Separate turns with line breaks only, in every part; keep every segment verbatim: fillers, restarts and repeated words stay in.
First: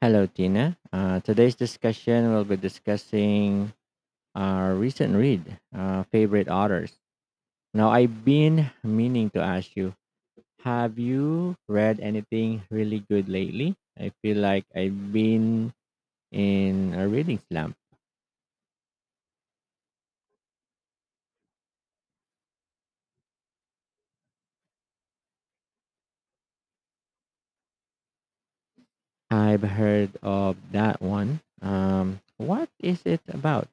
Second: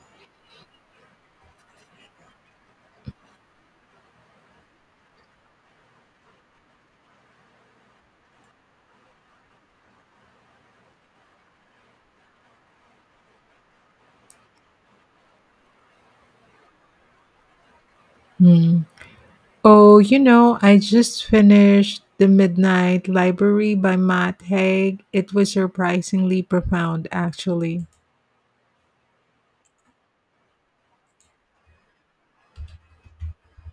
Hello, Tina. Uh, today's discussion will be discussing our recent read, uh, favorite authors. Now, I've been meaning to ask you, have you read anything really good lately? I feel like I've been in a reading slump.
Mm. Oh, you know, I just finished The Midnight Library by Matt Haig. It was surprisingly profound, actually.
I've heard of that one. Um, what is it about?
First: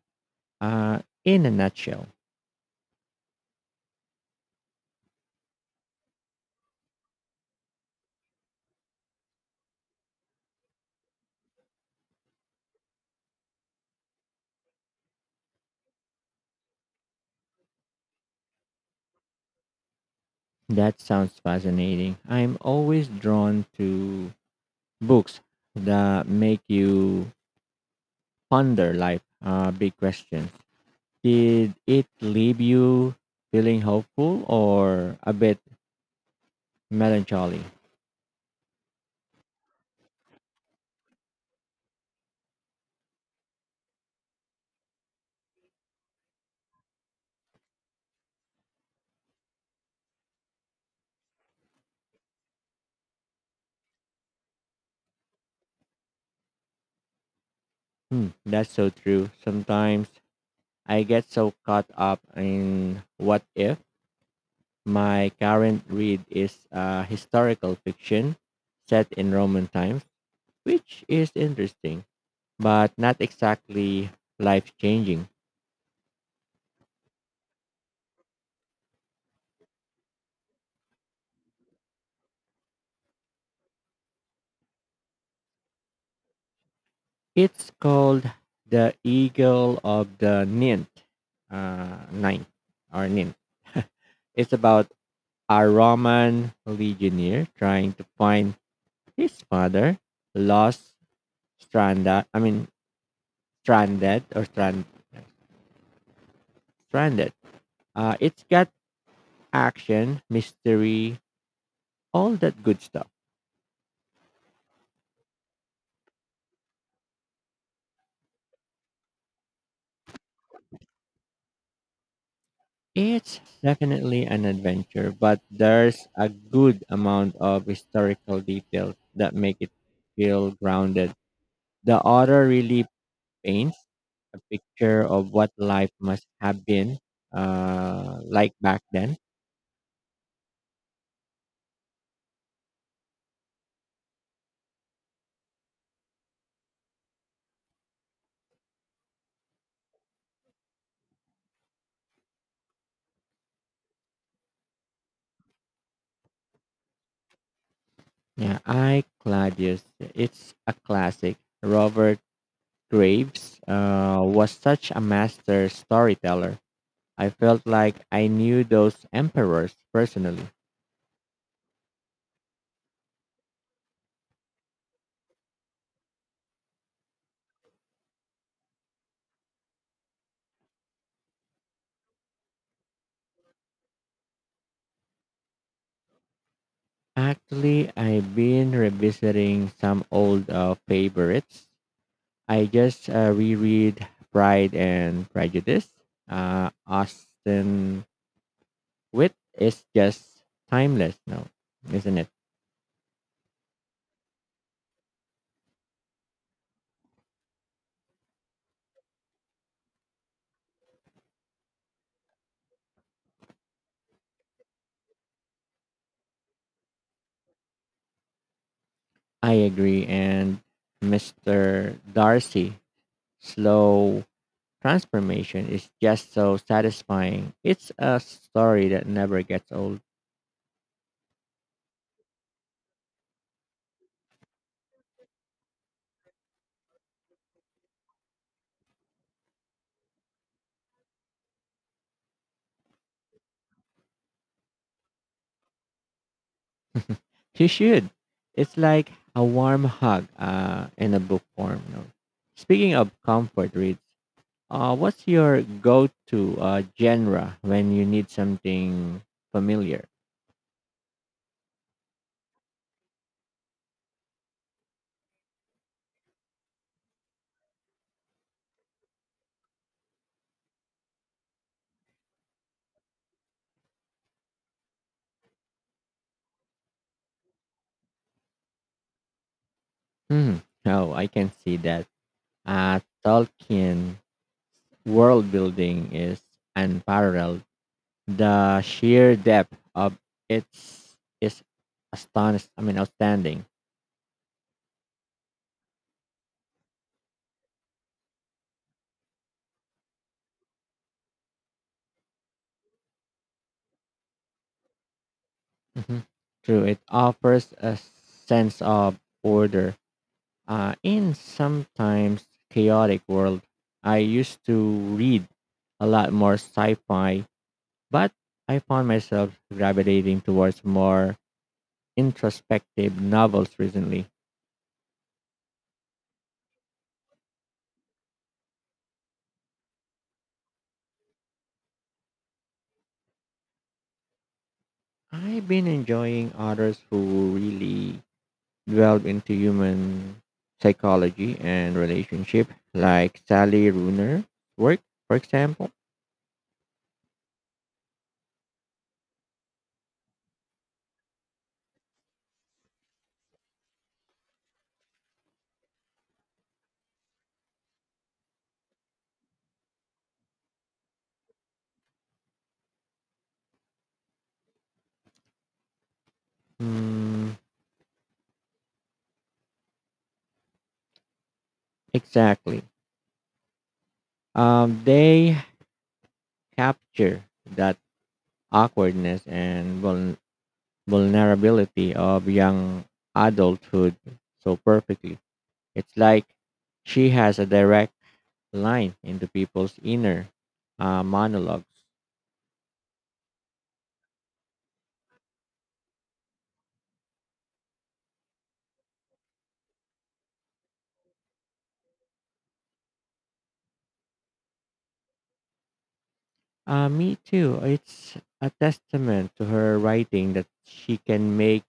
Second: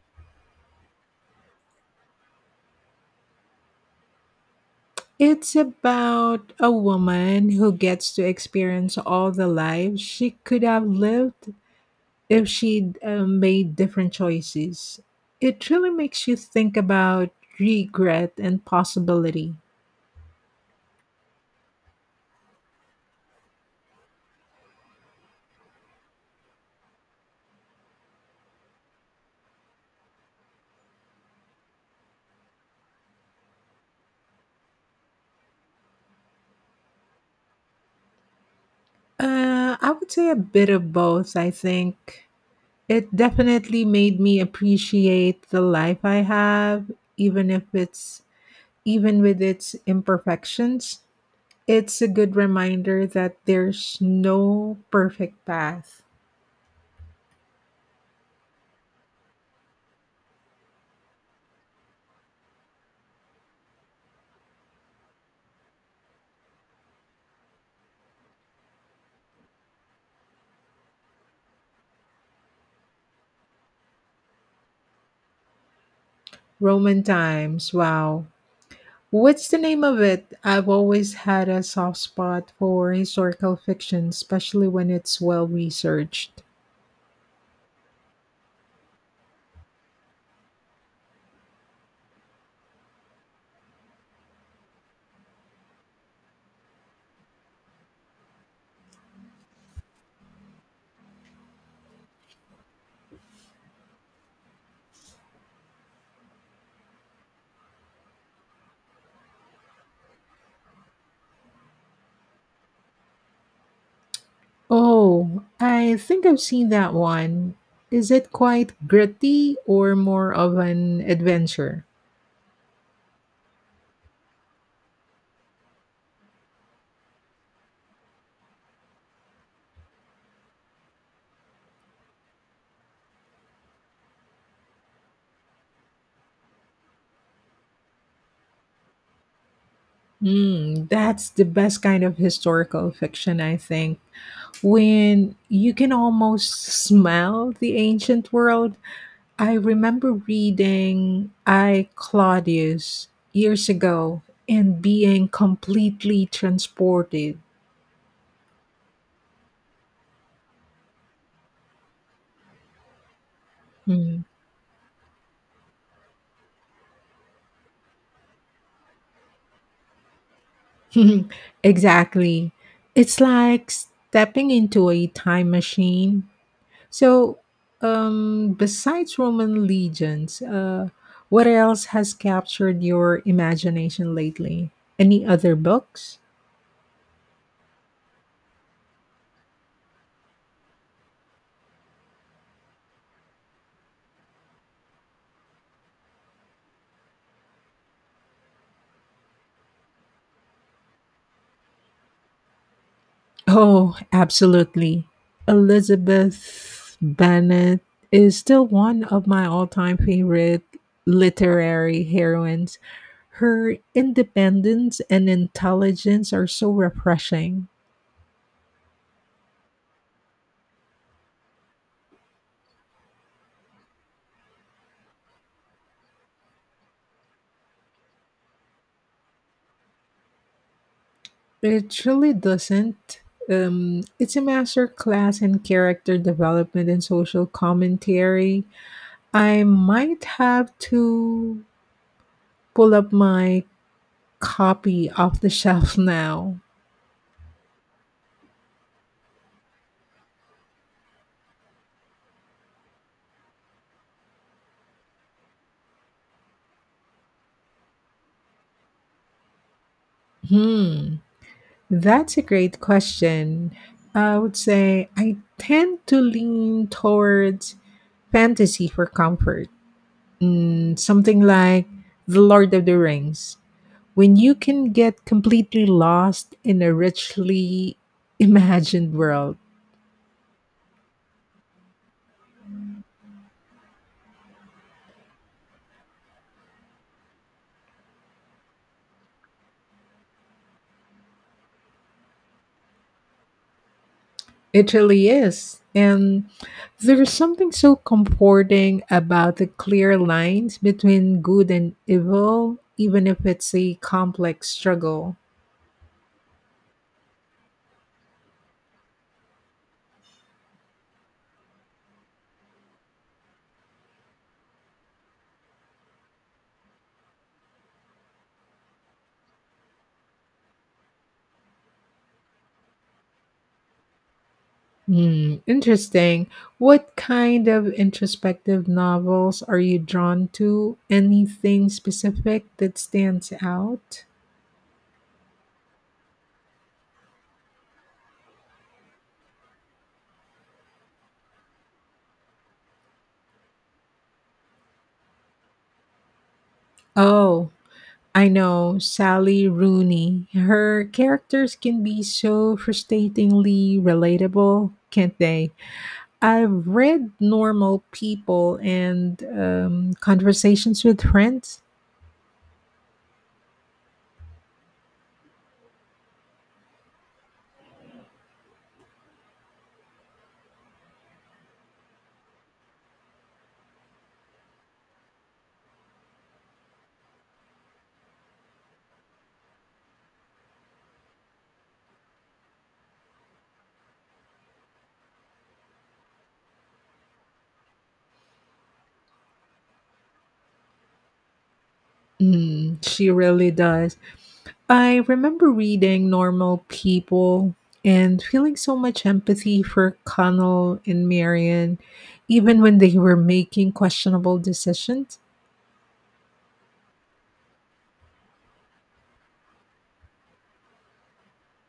Uh, in a nutshell,
It's about a woman who gets to experience all the lives she could have lived if she'd uh, made different choices. It really makes you think about regret and possibility.
that sounds fascinating. I'm always drawn to books that make you ponder life uh, big questions. Did it leave you feeling hopeful or a bit melancholy?
Uh, I would say a bit of both, I think. It definitely made me appreciate the life I have, even if it's even with its imperfections. It's a good reminder that there's no perfect path.
Hmm, that's so true. Sometimes I get so caught up in what if. My current read is uh, historical fiction set in Roman times, which is interesting, but not exactly life changing.
Roman times, wow. What's the name of it? I've always had a soft spot for historical fiction, especially when it's well researched.
It's called The Eagle of the Ninth, uh, Ninth, or Ninth It's about a Roman legionnaire trying to find his father, lost, stranded. I mean, stranded or strand, stranded. Uh, it's got action, mystery, all that good stuff.
Oh, I think I've seen that one. Is it quite gritty or more of an adventure?
It's definitely an adventure, but there's a good amount of historical details that make it feel grounded. The author really paints a picture of what life must have been uh, like back then.
Mm, that's the best kind of historical fiction, I think. When you can almost smell the ancient world. I remember reading I Claudius years ago and being completely transported.
Yeah, I Claudius. It's a classic. Robert Graves uh,
Mm.
was such a master storyteller. I felt like I knew those emperors personally.
Exactly. It's like stepping into a time machine. So, um, besides Roman legends, uh, what else has captured your imagination lately? Any other books?
Actually, I've been revisiting some old uh, favorites. I just uh, reread Pride and Prejudice. Uh, Austin Wit is just timeless now, isn't it?
Oh, absolutely. Elizabeth Bennet is still one of my all time favorite literary heroines. Her independence and intelligence are so refreshing.
I agree. And Mister Darcy slow transformation is just so satisfying. It's a story that never gets old.
It really doesn't. Um, it's a master class in character development and social commentary. I might have to pull up my copy off the shelf now.
You should. It's like a warm hug uh, in a book form. You know. Speaking of comfort reads, uh, what's your go-to uh, genre when you need something familiar?
Hmm, that's a great question. I would say I tend to lean towards fantasy for comfort. Mm, something like The Lord of the Rings. When you can get completely lost in a richly imagined world,
Hmm. Oh, I can see that. Uh, Tolkien world building is unparalleled. The sheer depth of its is astonished. I mean, outstanding.
it really is. And there is something so comforting about the clear lines between good and evil, even if it's a complex struggle.
hmm True, it offers a sense of order uh, in sometimes chaotic world. I used to read a lot more sci-fi, but I found myself gravitating towards more introspective novels recently.
Hmm, interesting. What kind of introspective novels are you drawn to? Anything specific that stands out?
I've been enjoying authors who really delve into human psychology and relationship, like Sally Runer's work, for example.
Oh, I know Sally Rooney. Her characters can be so frustratingly relatable, can't they? I've read Normal People and um, Conversations with Friends.
Mm, exactly. Um, they capture that awkwardness and vul- vulnerability of young adulthood so perfectly. It's like she has a direct line into people's inner uh, monologues.
Mm, she really does. I remember reading Normal People and feeling so much empathy for Connell and Marion, even when they were making questionable decisions.
Uh, me too. It's a testament to her writing that she can make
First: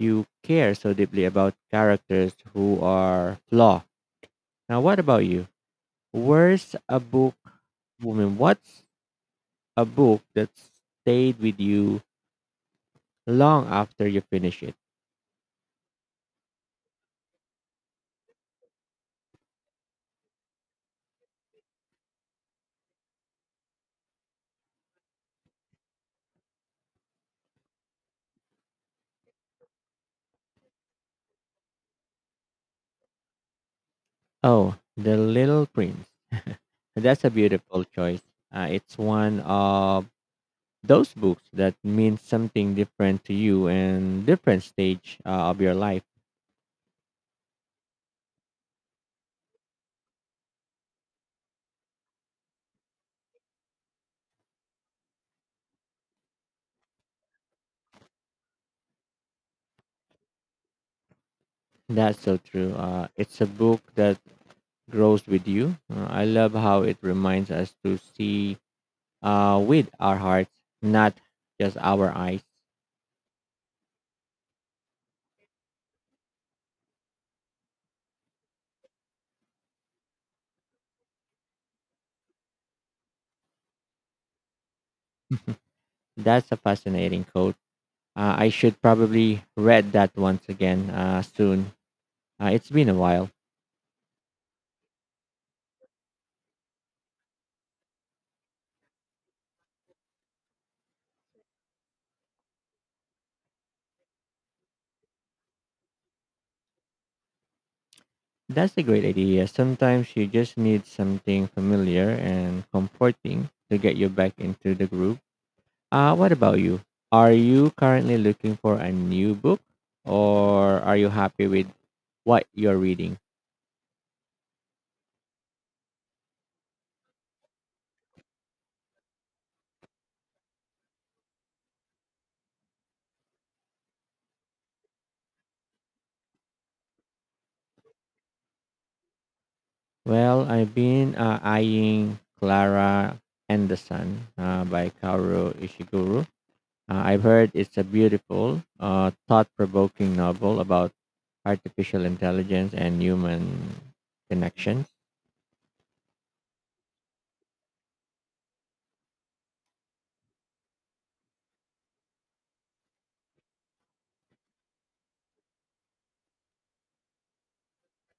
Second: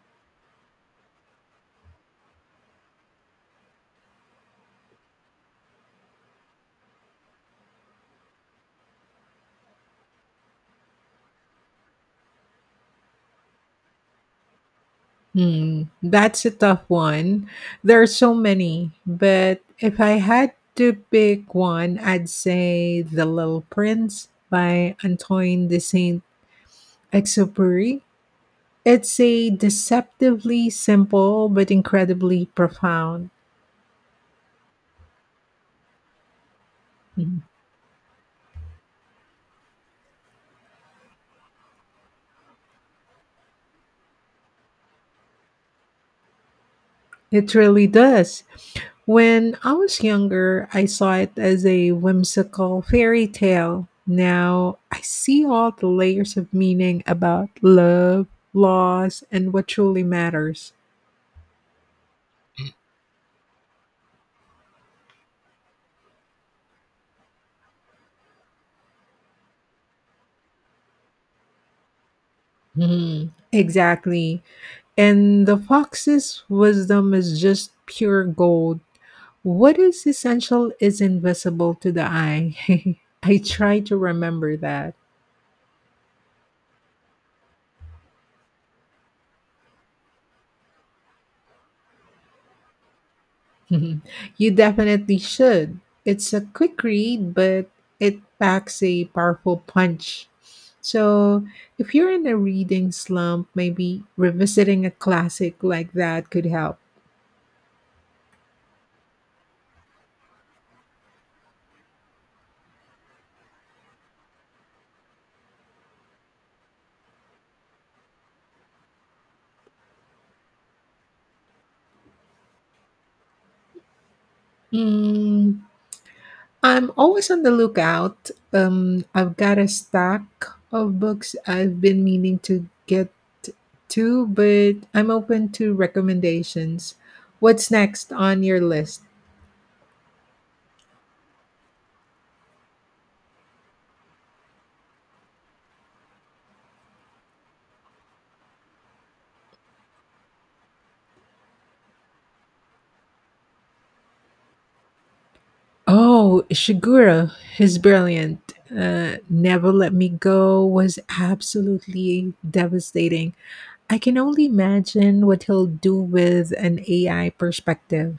you care so deeply about characters who are flawed. Now, what about you? Where's a book, woman? What's a book that stayed with you long after you finish it?
Hmm, that's a tough one. There are so many, but if I had to pick one, I'd say The Little Prince by Antoine de Saint Exupery. It's a deceptively simple but incredibly profound.
Oh, The Little Prince. That's a
Hmm.
beautiful choice. Uh, it's one of those books that means something different to you and different stage uh, of your life.
It really does. When I was younger, I saw it as a whimsical fairy tale. Now I see all the layers of meaning about love, loss, and what truly matters.
That's so true. Uh, it's a book that grows with you. Uh, I love how it reminds us to see uh, with our hearts, not just our eyes.
Hmm, exactly. And the fox's wisdom is just pure gold. What is essential is invisible to the eye. I try to remember that.
That's a fascinating quote. Uh, I should probably read that once again uh, soon. Uh, it's been a while.
Mhm. You definitely should. It's a quick read, but it packs a powerful punch. So, if you're in a reading slump, maybe revisiting a classic like that could help.
That's a great idea. Sometimes you just need something familiar and comforting to get you back into the groove. Uh, what about you? Are you currently looking for a new book or are you happy with what you're reading?
Mm, I'm always on the lookout. Um, I've got a stack of books I've been meaning to get to, but I'm open to recommendations. What's next on your list?
Well, I've been uh, eyeing Clara Anderson uh, by Kaoru Ishiguro. Uh, I've heard it's a beautiful, uh, thought-provoking novel about artificial intelligence and human connections.
Oh, Ishiguro, he's brilliant. Uh, Never Let Me Go was absolutely devastating. I can only imagine what he'll do with an A I perspective.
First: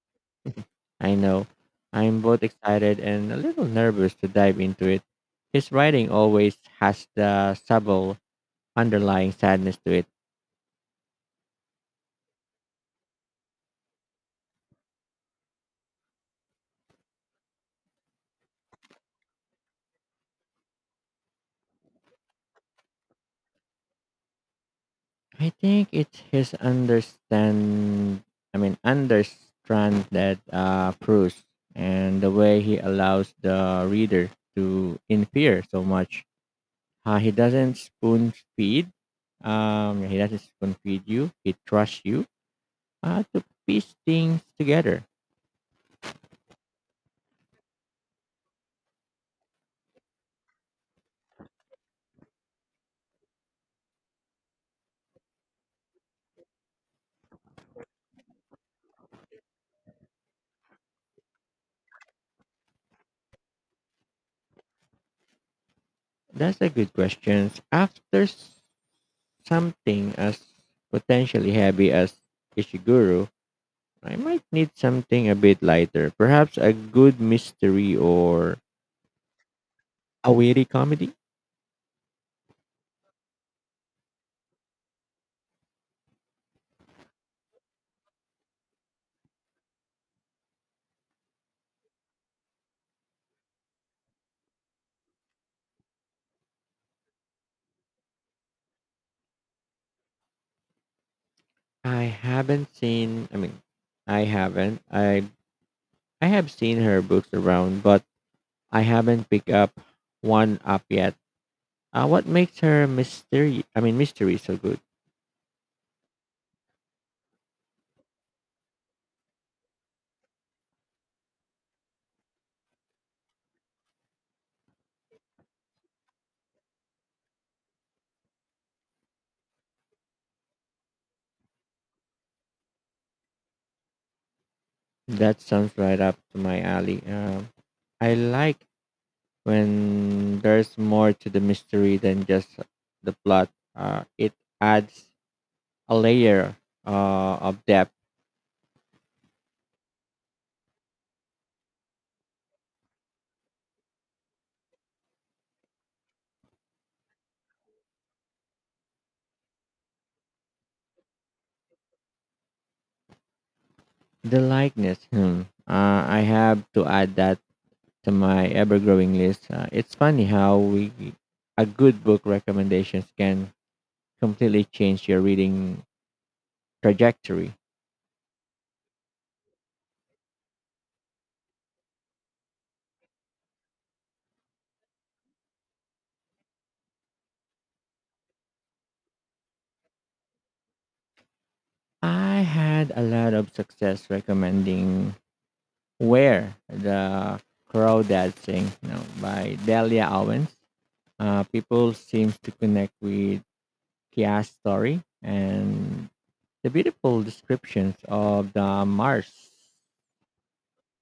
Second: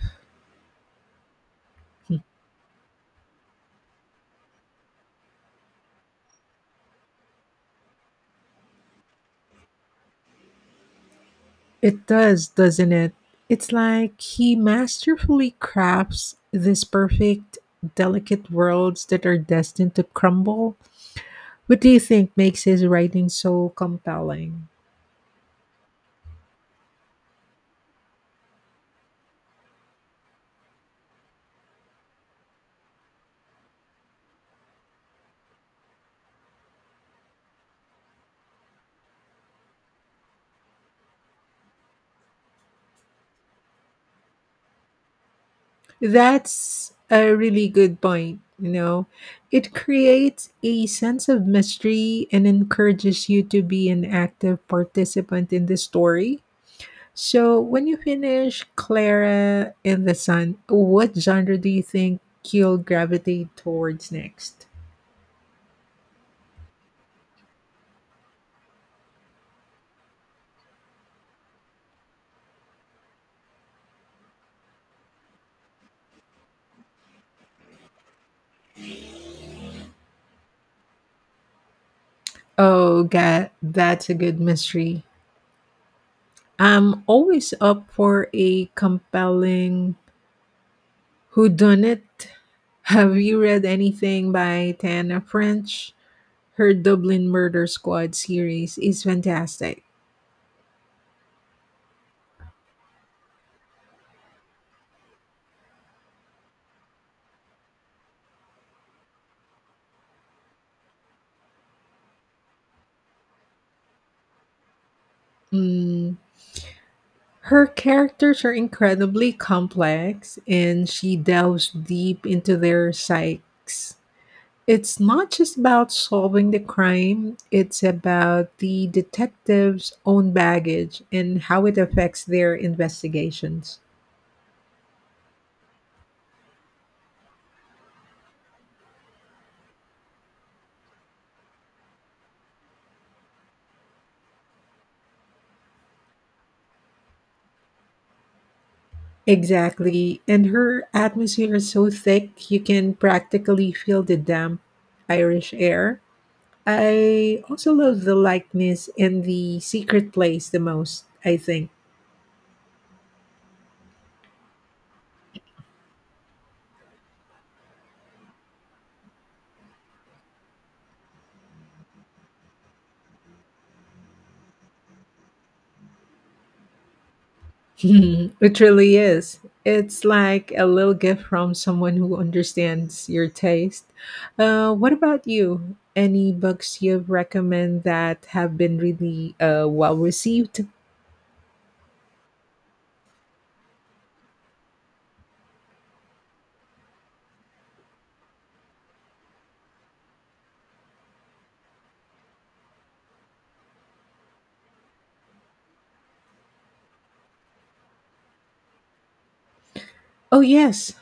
I know I'm both excited and a little nervous to dive into it. His writing always has the subtle underlying sadness to it.
It does, doesn't it? It's like he masterfully crafts these perfect, delicate worlds that are destined to crumble. What do you think makes his writing so compelling?
I think it's his understand. I mean, understand that uh, proves and the way he allows the reader to infer so much. Uh, he doesn't spoon feed. Um, he doesn't spoon feed you. He trusts you uh, to piece things together.
That's a really good point. You know, it creates a sense of mystery and encourages you to be an active participant in the story. So, when you finish Clara in the Sun, what genre do you think you'll gravitate towards next?
That's a good question. After s- something as potentially heavy as Ishiguro, I might need something a bit lighter, perhaps a good mystery or a witty comedy.
Oh, God, that's a good mystery. I'm always up for a compelling whodunit. Have you read anything by Tana French? Her Dublin Murder Squad series is fantastic.
I haven't seen, I mean, I haven't. I I have seen her books around, but I haven't picked up one up yet. Uh, what makes her mystery? I mean, mystery so good.
Mm, her characters are incredibly complex and she delves deep into their psyches. It's not just about solving the crime, it's about the detective's own baggage and how it affects their investigations.
That sounds right up to my alley. Um, I like when there's more to the mystery than just the plot. Uh, it adds a layer uh, of depth.
Exactly. And her atmosphere is so thick, you can practically feel the damp Irish air. I also love the likeness in the secret place the most, I think.
The likeness. Hmm. Uh, I have to add that to my ever-growing list. Uh, it's funny how we a good book recommendations can completely change your reading trajectory.
It really is. It's like a little gift from someone who understands your taste. Uh, what about you? Any books you recommend that have been really uh, well received?
I had a lot of success recommending Where the Crawdads Sing you know, by Delia Owens. Uh, people seem to connect with Kia's story and the beautiful descriptions of the Mars.
Oh, yes.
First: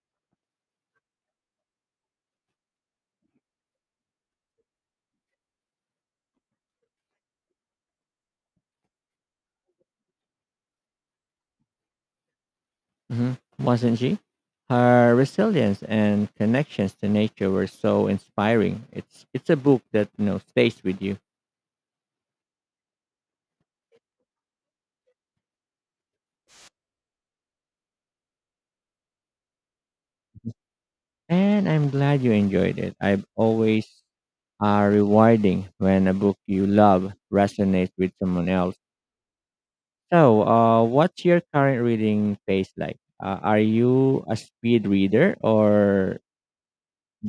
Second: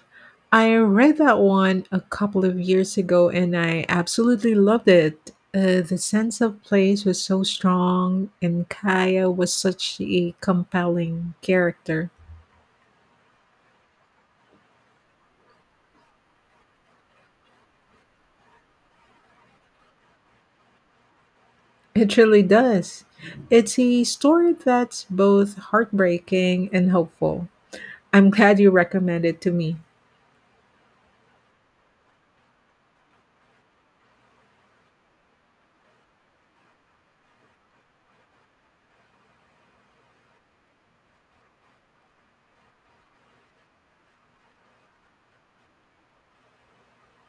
I read that one a couple of years ago and I absolutely loved it. Uh, the sense of place was so strong, and Kaya was such a compelling character.
Mhm. Wasn't she? Her resilience and connections to nature were so inspiring. It's it's a book that you know stays with you,
It really does. It's a story that's both heartbreaking and hopeful. I'm glad you recommended it to me.
and I'm glad you enjoyed it. I've always are rewarding when a book you love resonates with someone else. So, uh, what's your current reading pace like? Uh, are you a speed reader or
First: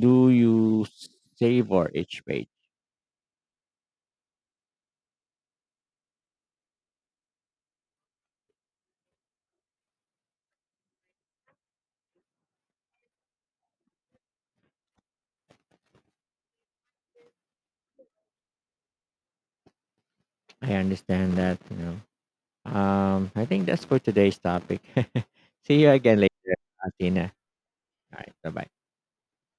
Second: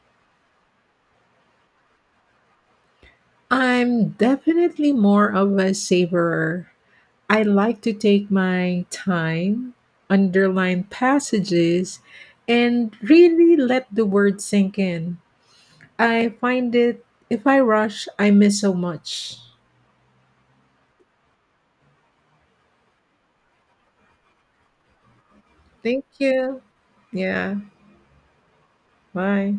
do you savor each page?
I'm definitely more of a savorer. I like to take my time, underline passages, and really let the words sink in. I find it if I rush, I miss so much.
I understand that, you know. Um, I think that's for today's topic. See you
Thank
again later,
you.
Athena.
Yeah.
All right, bye-bye.
Bye.